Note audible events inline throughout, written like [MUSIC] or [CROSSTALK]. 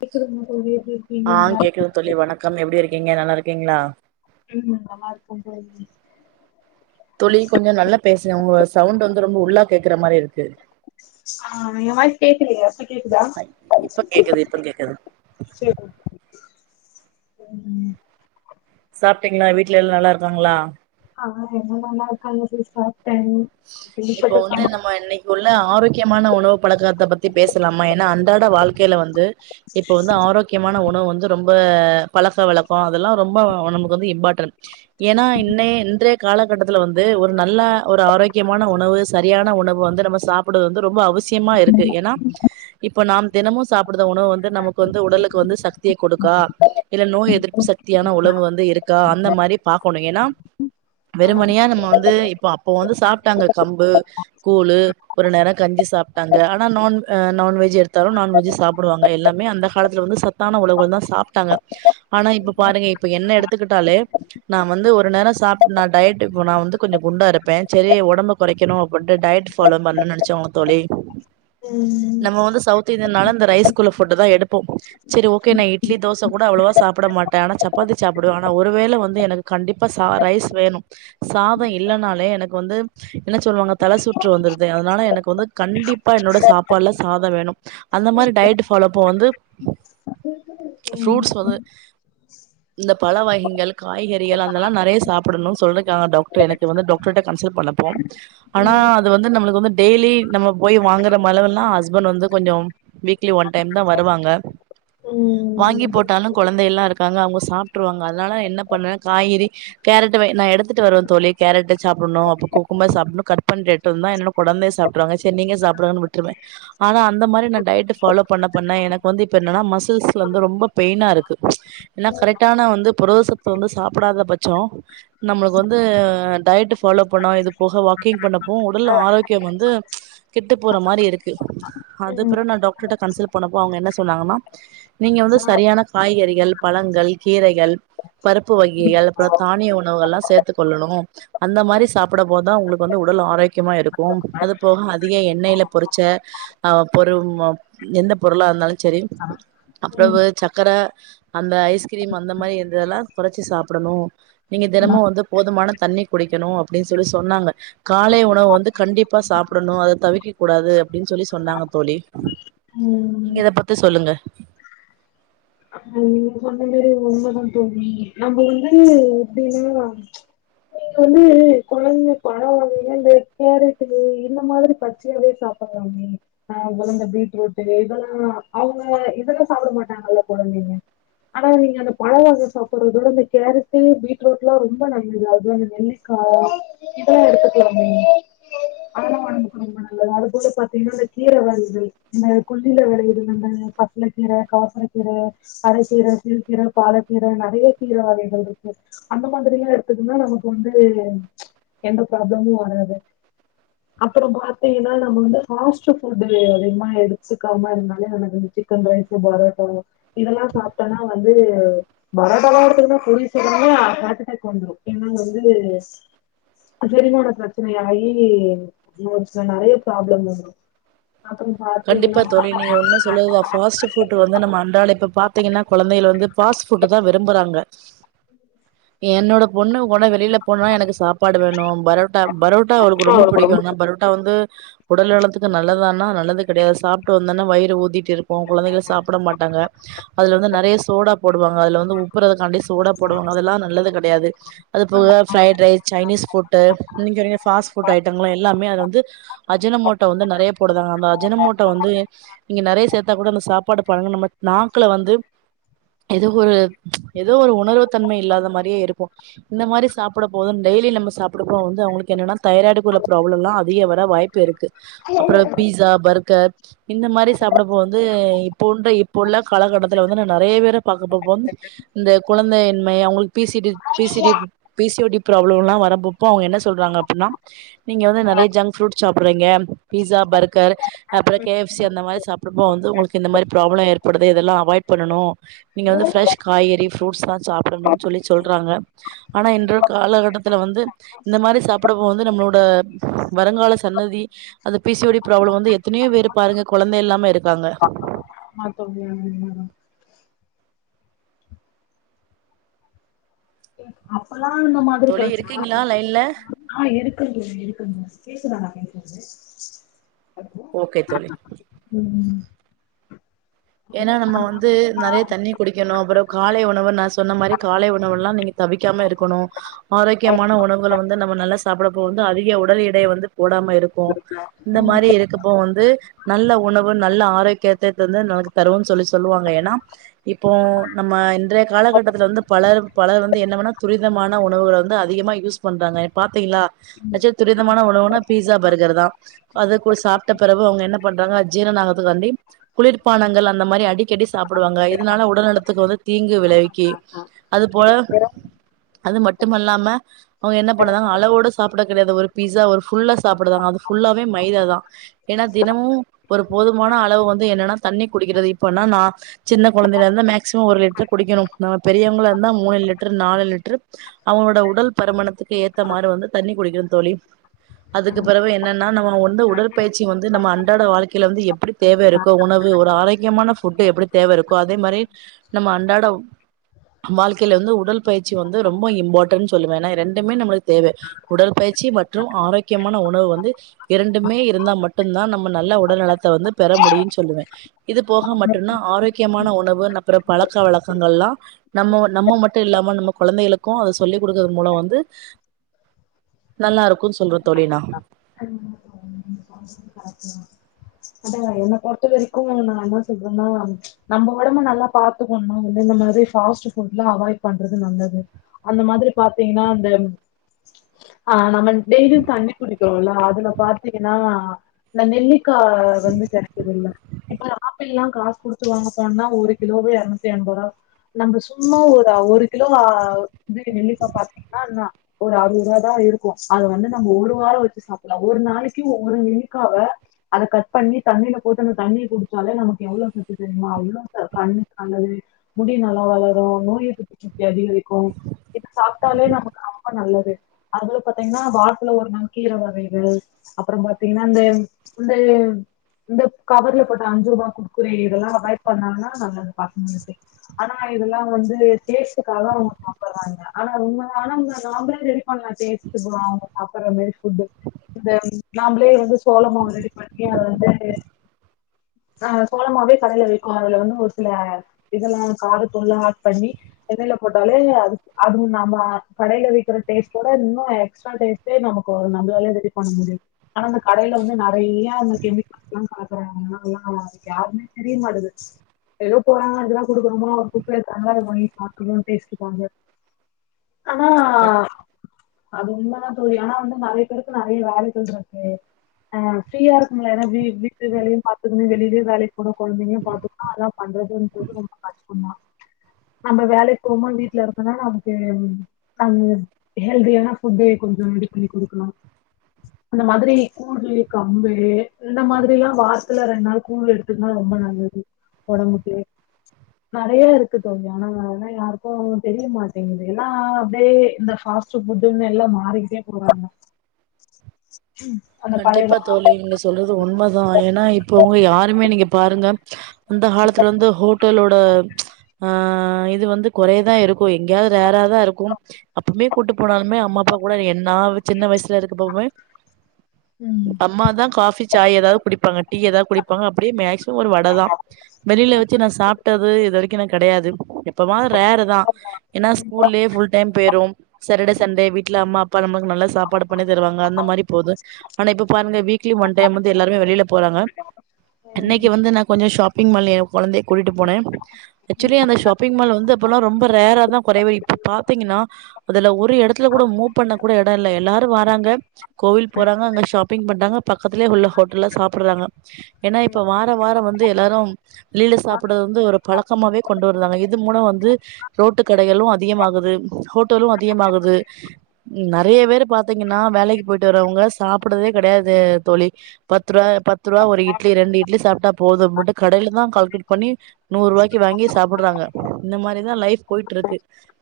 கேக்குதுங்க தோழி எப்டி ஆ இருக்கீங்க நல்லா கேக்குது தோழி வணக்கம் எப்படி இருக்கீங்க நல்லா இருக்கீங்களா ஆ [UNINTELLIGIBLE] தோழி கொஞ்ச நல்லா பேசுங்க உங்க சவுண்ட் வந்து ரொம்ப உள்ளா கேக்குற மாதிரி இருக்கு ஆ என் வாய்ஸ் கேக்கலயா கேக்குதா ஐ இப்ப கேக்குது இப்ப கேக்குது சரி உம் சாப்பிட்டீங்களா வீட்ல எல்லா நல்லா இருக்காங்களா ஆமா எல்லா நல்லா இருக்காங்க சிஸ்டர் இப்போ வந்து நம்ம இன்னைக்கு உள்ள ஆரோக்கிய முக்கியமான உணவு பழக்கத்தை பத்தி பேசலாமா ஏனா அன்றாட வாழ்க்கையில வந்து இப்ப வந்து ஆரோக்கியமான உணவு வந் து ரொம்ப பழக்க வழக்கோ அதெல்லா ரொம்ப நமக்கு வந்த இம்ப்பார்ட்டண்ட் இன்றைய காலகட்டத்துல வந்து ஒரு நல்ல ஒரு ஆரோக்கிய முக்கியமான உணவு சரியான உணவு வந்து நம்ம சாப்புட்றது வந்து ரொம்ப அவசி விசியமா இருக்கு ஏன்னா இப்ப நாம் தினமு சாப்பிடுத உணவு வந்து நமக்கு வந்து உடலுக்கு வந்து சக்திய கொடுக்கா இல்ல நோய் எதிர்ப்பு சக்தியான உணவு வந்து இருக்கா அந்த மாரி பாகக்கணு ஏன்னா சம்பவம் வெறுமனே நம்ம வந்து இப்ப அப்போ வந்து ட்டாங்க கம்பு கூழு ஒரு நேர கஞ்சி சாப் டாங்க ஆனா நான் நான்வெஜ் எடுத் த்தாலு நான்வெஜ் சாப்புடுவாங்க எல்லாமே அந்த காலத்துல வந்து சத் சத்தான உணவுகள் தா சாப்டாங்க ஆனா இப்ப பாருங்க இப்ப என்ன எடுத்துக்கிட்டாலே நா வந்து ஒரு நேரம் சாப் நா டயட் இப்ப நா வந்து கொஞ்சம் குண்டா இருப்பே செரி உட ஒடம்ப கொரைக்கணு அப்டின்ட்டு டயட் ஃபல்லோ பண்ணன்னு நெனைச்சோங்க தோழி ம் நம்ம வந்து சவுத் இந்தியனால இந்த ரைஸ்க்குள்ள ஃப்ட்டதா எடுப்போ சரி ஓகே நா இட்லி தோசை கூட அவ்ளோவா சாப்புட மாட்டே ஆனா சப்பாத்தி சாப்பிடுவே ஆனா ஒருவேல வந்து எனக்கு கண்டிப்பா ரைஸ் வேணு சாதம் இல்லனாலே எனக்கு வந்து என்ன சொல்லுவாங்க தல சுற்று வந்துருது அதனால எனக்கு வந்து கண்டிப்பா என்னோட சாப்பாடுல சாதம் வேணும் அந்த மாதிரி டயட் ஃபாலோப்ப வந்து ம் ம் ம் ஃப்ரூட்ஸ் வந்து இந்த பழ வகைங்கள் காய்கறிகள் அதெல்லா நெறைய சாப்புடணும் சொல்லிருக்காங்க டாக்டரே எனக்கு வந்து டாக்டர்ட்ட கன்சல்ட் பண்ண ப்போம் ஆனா ம் ம் அது வந்து நம்ளுக்கு வந்து டெய்லி நம்ம போய் வாங்கற மளவெல்லா ஹஸ்பண்ட் வந்து கொஞ்சோ வீக்லி ஒன் டைம் தா வருவாங்க வாங்கி போட்டாலு கொழந்தை எல்லா இருக்காங்க அவுங்க சாப்ட்ருவாங்க அதனால என்ன பண்ணே காய்கறி கேரட் நா எடுத்துட்டு வருவே தோழி கேரட் சாப்படணு அப்பு க்கு கும்ப சாப்புனு கட் பண்ட்ரேட்ருந்தே என்னுட கொழந்த சாப்ட்ருவாங்க செரி நீங்ளே சாப்டு விட்டுருவே ஆனா அந்த மாரி நா டயட்டு ஃபாலோ பண்ண பண்ண எனக் வந்து இப்ப என்ன்ன மசில்ஸ் வந்து ரொம்ப பெயினாருக்கு ஏனா கரெக்டான வந்து புரதசத்து வந்து சாப்பிடாத பட்சோ நம்ளுக் வந்து டயட்டு ஃபாலோ பண்ணா இது போக வாக்கிங் பண்ணப்போ உடல் ஆரோக்யம் வந்து கெட்டு போற மாரி இருக்கு அதுப்ற நா டாக்டுர்ட்ட கன்சல் போனப்போ அவுங்க என்ன சொன்னாங்கன்னா நீங்க வந்து சரியான காய்கறிகள் பழங்கள் கீரைகள் பருப்பு வகிகள் அப்ற தானிய உணவுகள்லா சேத்துக் கொல்லனு அந்த மாரி சாப்புட போத் தா உங்களுக்கு வந்து உடல் ஆரோக்கியமா இருக்கு அது போக அதிக எண்ணைல பொரிச்ச ஆ பொரு ஆ எந்த பொருளா இர்ந்தாலு செரி அ பிறவு சக்கர, அந்த ஐஸ்கிரீம் அந்த மாரி இதெல்லா கொறச்சி சாப்பிடணு நீங்க தினமு வந்து போதுமான தண்ணி குடிக்கணு அப்டின் சொல்லி சொன்னாங்க காலை உணவு வந்து கண்டிப்பா சாப்டணு அத தவிக்க கூடாது அப்டின் சொல்லி சொன்னாங்க தோழி நீங்க ம் இத பத்தி சொல்லுங்க ம் நீங்க இப்ப சொன்ன மாரி உண்மதா தோழி நம்ப வந்து எப்டினா அ நீங்களு கொழந்த பழவகைகள் இந்த கேரட்டு இது இந்த மாதிரி பச்சையாவே சாப்பிட்லாமே ஆ வெளஞ்ச பீட்ரூட்டு இதெல்லா அவ்ங்க இதெல்லா சாப்ட மாட்டாங்கல்ல கொழந்தைங்க ஆனா நீங்க அந்த பழ வாங்கி சாப்ட்றத விட இந்த கேரட்டு பீட்ரூட்லா ரொம்ப நல்லது அது அந்த நெல்லிக்கா இதெல்லா எடுத்துக்லாம்மா அதெல்லா உனக்கு ரொம்ப நல்லது அது போல பாத்தீங்னா அந்த கீர வகைகள் இந்த கெள்ளில வெளையுதுல அந்த பசல கீர கார்சர கீர அரக்கீரருக்கு சிறுக்கீர பாலக்கீர நெறய கீர வகைகள் இருக்கு அந்த மாதிரிலா எடுத்துக்குன்னா நமக்கு வந்து எந்த ப்ராப்ளமு வராது அப்பற பாத்தீங்கன்னா நம்ம வந்து ஃபாஸ்ட் ஃபுட்டு அதிகமா எடுத்துக்காம இருந்தாலே நமக்கு வந்து சிக்கன் ரைஸு பரோட்டாவோ இதெல்லா சாப்டனா வந்து வர [INAUDIBLE] ஹார்ட் அட்டாக் வந்துடும் ஏன்னா வந்து செரிமானப்பிரச்சனை ஆயி [UNINTELLIGIBLE] நெறய ப்ராப்ளம் வந்துரு அப்புறோ கண்டிப்பா பாத்தீங்கன்னா தோழி ஆமா நீங்க உண்ம சொல்றதுதா பாஸ்ட்டு புட்டு வந்து நம்ம அன்றாட இப்ப பாத் தீங்கன்னா கொழந்தைளு வந்து ஃபாஸ்ட்ஃபுட்ட தா விரும்புறாங்க என்னோட பொண்ணு கூட வெளில போனா எனக்கு சாப்பாடு வேணு பரோட்டா பரோட்டா அவ்ளுக்கு ரொம்ப புடிக்கோ ஆனா பரோட்டா வந்து உடல் நலத்துக்கு நல்லதானா நல்லது கெடயா சாப்டு வந்தன்னா வைறு ஊதி இருக்கோ குழந்தைக சாப்ட மாட்டாங்க அதுல வந்து நறைய சோடா போடுவாங்க அதுல வந்து உப்புற காண்டி சோடா போடுவாங்க அதெல்லா நல்லது க டையாது அது போக ஃபிரைட் ரைஸ் சைனீஸ் ஃபுட்டு நீங்கரிக ஃபாஸ்ஃபுட் ஐட்டங்ள எல்லாமே அத வந் ந்து அஜின மோட்டோ வந்து நெறைய போடுதாங்க அந்த மோட்டோ வந்து நீங்க நறைய சேத்தா கூட அந்த சாப்பாடு பழங்க நம்ம நாக்ல வந்து ஏதோ ஒரு ஏதோ ஒரு உணர்வு தன்ம இல்லாத மாரியே இருக்கோ இந்த மாரி சாப்புட போது டெய்லி நம்ம சாப்டப்போ வந்து அவங்களுக்கு என்னன்னா தைராய்டுக்குள்ள ப்ராப்ளம்லா அதிக வர வாய்ப்பு இருக்கு அப்புறோ பீஸா பர்க்கர் இந்த மாரி சாப்பிடப்போ வந்து இப்போன்ற இப்போ உள்ள காலகட்டத்துல வந்து நா நறைய பேர பாக்கப்போ பந்த் இந்த கொழந்தயின்மை அவங்கள்க் P C D P C D P C O D ப்ராப்ளலா வரப்பொப்போ அவங்க என்ன சொல்றாங்க அப்பின்னா நீங்க வந்து நறைய ஜங்க்ஃப்ரூட் சாப் ரிங்க பீஸா பர்கர் அப்றோ கே எஃப் சி அந்த மாரி சாப்டு போ வந்து உங்களுக்கு இந்த ம ரி ப்ராப்ளோ ஏற்படுது இதெல்லா அவாய்ட் பண்ணனு நீங்க வந்து ஃப்ரெஷ் காய்கறி [UNINTELLIGIBLE] சாப்டணுன் சொல்லி சொல்றாங்க ஆனா இன்ற காலகட்டத் துல வந்து இந்த மாரி சாப்பிடபோ வந்து நம்ளோட வருங்கால சன்னதி அது பீ சி ஓ டி ப்ராப்ளோ வந்து எ த்தனையோ பேரு பாருங்க கொழந்த இல்லாம இருக்காங்க [INAUDIBLE] [INAUDIBLE] ப்பலா அந்த மாதிரி தோழி பச்ச இருக்கீங்களா லைன்ல ஆ இருக் இருக்கங்க இருக்கங்க கேக்குதா நா பேசற்து ஓக்கே தோழி ம் ஏன்னா நம்ம வந்து நறைய தண்ணி குடி க்கணோ அப்புற காலை உணவ நா சொன்ன மாரி காலை உணவுல்லா நீங்க தவிக்காம இருக்கணு ஆரோக்கியமான உணவுகள வந்து நம்ம நல்லா சாப்டப்போ வந்து அதிக உடல் எடய வந்து போடாம இருக்கு இந்த மாரி இருக்கப்போ வந்து நல்ல உணவு நல்ல ஆரோக்யத்ததந்து நாது தருவோன் சொல்லி சொல்லுவாங்க ஏனா இப்போ நம்ம இன்றைய காலகட்டத்துல வந்து பலர் பலர் வந்து என்னவெனா துரிதமான உணவுகள வந்து அதிகமா யூஸ் பண்றாங்க பாத்தீங்க்ளா [UNINTELLIGIBLE] துரிதமான உணவுனா பீஸா பர்கர் தா அதுக்கு சாப்ட்ட பெரவு அவங்க என்ன பண்றாங்க ஜீரன ஆகத்துக்காண்டி குளிர்ப்பானங் கள் அந்தமாரிஅடிக்கடி சாப்டுவாங்க இதனால உடல் நலத்துக்கு வந்து தீங்கு விளைவிக்கி அது போல அது மட்டுமல்லாம அவுங்க என்ன பண்ணுதா அளவோட சாப்ட கெடயாது ஒரு பீஸா ஒரு ஃபுல்லா சாப்புடுதாங்க அது ஃபுல்லா மே மைதா தா ஏனா தினமும் ஒரு போதுமான அளவு வந்து என்னன்னா தண்ணி குடிக்குறது இப்ப நா சின்ன கொழந்தைலந்து மேக்சிமம் ஒரு லிட்ரு குடிக்கணோ நம்ம பெரியவுங்ளா ந்தா மூணு லிட்ரு நாலு லிட்ரு அவுங்ளோட உடல் பருமணத்துக்கு ஏத்த மாரி வந்து தண்ணி குடிக்கணோ தோழி அதுக்கு பெறவு என்னன்னா நம்ம ஒன்னு உடற்பயிற்சி வந்து நம்ம அன்றாட வாழ்க்கைல வந்து எப்டி தேவ இருக்கோ உணவு ஒரு ஆரோக்கியமான ஃபுட்டு் எப்டி தேவை இருக்கோ அதே மாரி நம்ம அண்டாட வாழ்க்கைல வந்து உடல் பயிற்சி வந்து ரொம்ப இம்பார்டன் சொல்லுவே ஏன்னா ரெண்டுமே நம்மளுக்கு தேவ உடற்பயிற்சி மற்றும் ஆரோக்கியமான உணவு வந்து இரண்டுமே இருந்தா மட்டும்தா நம்ம நல்ல உடல்நலத்த வந்து பெற முடியும்னு சொல்லுவ இது போக மட்டும்னா ஆரோக்கியமான உணவு நப்புறோ பழக்க வழக்கங்கள்லா நம்ம நம்ம மட்டோ இல்லாம நம்ம கொழந்தைகளுக்கோ அத சொல்லிக் குடுக்கறது மூலோ வந்து நல்லா இருக்கோ சொல்ற தோழி நா அதா என்னை பொறுத்த வரைக்கோ நா என்ன சொல்றேன்னா நம்ம ஒடம்பு நல்லா பாத்துக்கொணோ வந்து இந்த மாதி ஃபாஸ்ட் ஃபுட்லா அவாய்ட் பண்றது நல்லது அந்த மாதிரி பாத்தீங்கன்னா அந்த அ நம்ம டெய்லியு தண்ணி குடிக்கணும்லா அதுல பாத்தீங்னா னா இந்த நெல்லிக்கா வந்து கெடைக்குதுல இப்ப ஆப்பிள்லா காசு குடுத்து வாங்க போனா ஒரு கிலோவே இரநூத்தி எம்ப ரூபா நம்ம சும்மா ஒரு ஒரு கிலோ ஆ இது நெல்லிக்கா பாத்தீங்கன்னா என்னா ஒரு அறுபது ரூவா தா இருக்கோ அத வந்து நம்ம ஒரு வாரோ வெச்சு சாப்லா ஒரு நாளைக் க்கு ஒரு நெல்லிக்காவ அத கட் பண்ணி தண்ணீல போட்டு அந்த தண்ணிய குடிச்சாலே நமக்கு எவ்வளவு சத்து தெரியுமா அவ்ளோ க கண்ணுக்கு நல்லது முடி நல்லா வளரோ நோய் எதிர்ப்புசக்தி அதிகரிக்கோ இத சாப்டாலே நமக்கு ரொம்ப நல்லது அதுல பாத்தீங்கன்னா வாரத்துல ஒரு நாள் கீர வகைகள் அப்புறோ பாத்தீங்கன்னா அந்த இந்தே இந்த கவர்ல போட்ட அஞ்சு ரூபா குர்குறே இதெல்லா அவாய்ட் பண்ணாங்கன்னா நல்லது பாக்கணும்க்கு ஆனா இதெல்லா வந்து டேஸ்ட்காக அவுங்க சாப்பிடுறாங்க ஆனா உண்மையான நாமளே ரெடி பண்ணலாம்ல அவுங்க சாப்பிடுற மாதி ஃபுட்டு இந்த நாம்ளே வந்து சோளமாவு ரெடி பண்ணி அது வந்து அ சோளமாவே கடையில விக்கோ அதுல வந்து ஒரு சில இதெல்லா காரத் தூள்லா ஆட் பண்ணி எண்ணெய்ல போட்டாலே அது அது நம்ம கடைல விக்கிற டேஸ்ட்டோட இன்னோ எக்ஸ்ட்ரா டேஸ்ட்டே நமக்கு நம்மளாலே ரெடி பண்ண முடியோ ஆனா அந்த கடையில வந்து நறைய அந்த கெமிக்கல்ஸலா ஆட் பன்றாங்க அதன எல்லா அதுக்கு யாருமே தெரிய மாட்டேது ஏதோ போறாங்க எதெல்லா குடுக்கறோமோ குப்பை இருக்காத [UNINTELLIGIBLE] டேஸ்ட்காக ஆனா நா அது உண்மைதா தோழி ஆனா வந்து நெறைய பேருக்கு நெறைய வேலைகள் இருக்கு அ ஃப்ரீயா இருக்குங்கள எனர்ஜி வீட்டு வேலையு பாத்துக்கணோ வெளியிலயும் வேலைக்கு போணோ கொழந்தைங்களையு பாத்துக்கணா அதா பண்றதுன்றது ரொம்ப கஷ்டோதா நம்ம வேலைக்கு போமா வீட்ல இருக்கன்னா நமக்கு அ ஹெல்தியான ஃபுட்டு கொஞ்சோ ரெடி பண்ணி குடுக்கலா அந்த மாதிரி கூலு கம்பு இந்த மாதிரிலா வாரத்துல ரெண்டு நாள் கூழ் எடுத்துக்குனா ரொம்ப நல்லது ஒடம்புக்கு நறைய இருக்கு தோழி ஆனாலா யாருக்கோ தெரியமாட்டேங்குது எல்லா அப்டியே இந்த ஃபார்ஸ்ட் ஃபுட்டுனு எல்லா மாறிகிட்டே போறாங்க அந்த பழைய கண்டிப்பா வா- தோழி நீங்க சொல்றது உண்மதா ஏன்னா இப்ப உங்க யாருமே நீங்க பாருங்க அந்த காலத்துல வந்து ஹோட்டலோ [UNINTELLIGIBLE] ஆ இது வந்து குறையதா இருக்கோ எங்கேயாவது ரேரா தா இருக்கும் அப்பமே கூட்டு போனாலுமே அம்மா அப்பா கூட என்னா சின்ன வயசுல இருக்கப்பவுமே ம் அம்மாதா காஃபி சாய் ஏதாவது குடிப்பாங்க டீ ஏதா குடிப்பாங்க அப்டி மேக்ஸ் ஒரு வடை தா வெளில வெச்சு நா சாப்டது இது வரைக்கோ நா கெடையாது [UNINTELLIGIBLE] எப்பமாது ரேரு தா ஏன்னா ஸ்கூல்லே ஃபுல் டைம் போய்ரோ சாட்டர்டே சண்டே வீட்ல அம்மாப் [UNINTELLIGIBLE] நல்லா சாப்பாடு பண்ணி தருவாங்க அந்த மாதிரி போது ஆனா இப்ப பாருங்க வீக்லி ஒன் டைம் வந்து எல்லாருமே வெளில போறாங்க இன்னைக்கு வந்து நா கொஞ்சோ ஷாப்பிங் மால்ல என் கொழந்தைய கூட்டிட்டு போனே ஆக்சுவலி அந்த ஷாப்பிங் மால் வந்து அப்பல்லா ரொம்ப ரேரா தான் குறைவு இப்ப பாத்தீங்கன்னா அதுல ஒரு எடத்துல கூட மூவ் பண்ண கூட எடோ இல்ல எல்லாரோ வாராங்க கோவில் போறாங்க அங்க ஷாப்பிங் பண்றாங்க பக்கத்துலே உள்ள ஹோட்டல்ல சாப்டுறாங்க ஏன்னா இப்ப வாரோ வாரோ வந் து எல்லாரோ வெளில சாப்டுறது வந்து ஒரு பழக்கமாவே கொண்டு வராங்க இது மூலமா வந் து ரோட்டு கடைகளு அதிகமாகுது ஹோட்டலு அதிகமாகுது நெறைய பேர் பாத்தீங்கன்னா வேலைக்கு போயிட்டு வரவுங்க சாப்டுதே கெடையாது தோழி பத்து ரூவா தா பத் பத்து ருவா ஒரு இட்லி ரெண்டு இட்லி சாப்டா போதும்முடு கடைல தா கால் கி பண்ணி நூறு ருவாய்க்கு வாங்கி சாப்புட்றாங்க இந்த மாரிதா லைஃப் போயிட்ருக்கு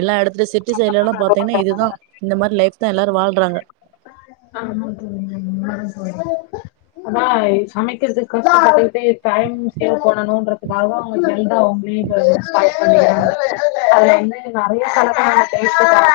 எல்லா எடத் இந்த சிட்டி சைட்லெல்லா பாத்தீங்கன்னா இதுதா இந்த மாரி லைஃப் தா எல்லாரு வாழ்ந் றாங்க ஆமாங்க தோழி உணாமதா தோழி அதா இ சமைக்கர்துக்கு கஷ்டப்பட்டுக் டைம் சேவ் பண்ணணு றதுக்காக அவுங்க [INAUDIBLE] அவங்களே [UNINTELLIGIBLE] அதுல வந்து நெறயா எடத்துல டேஸ்ட் பாத்தா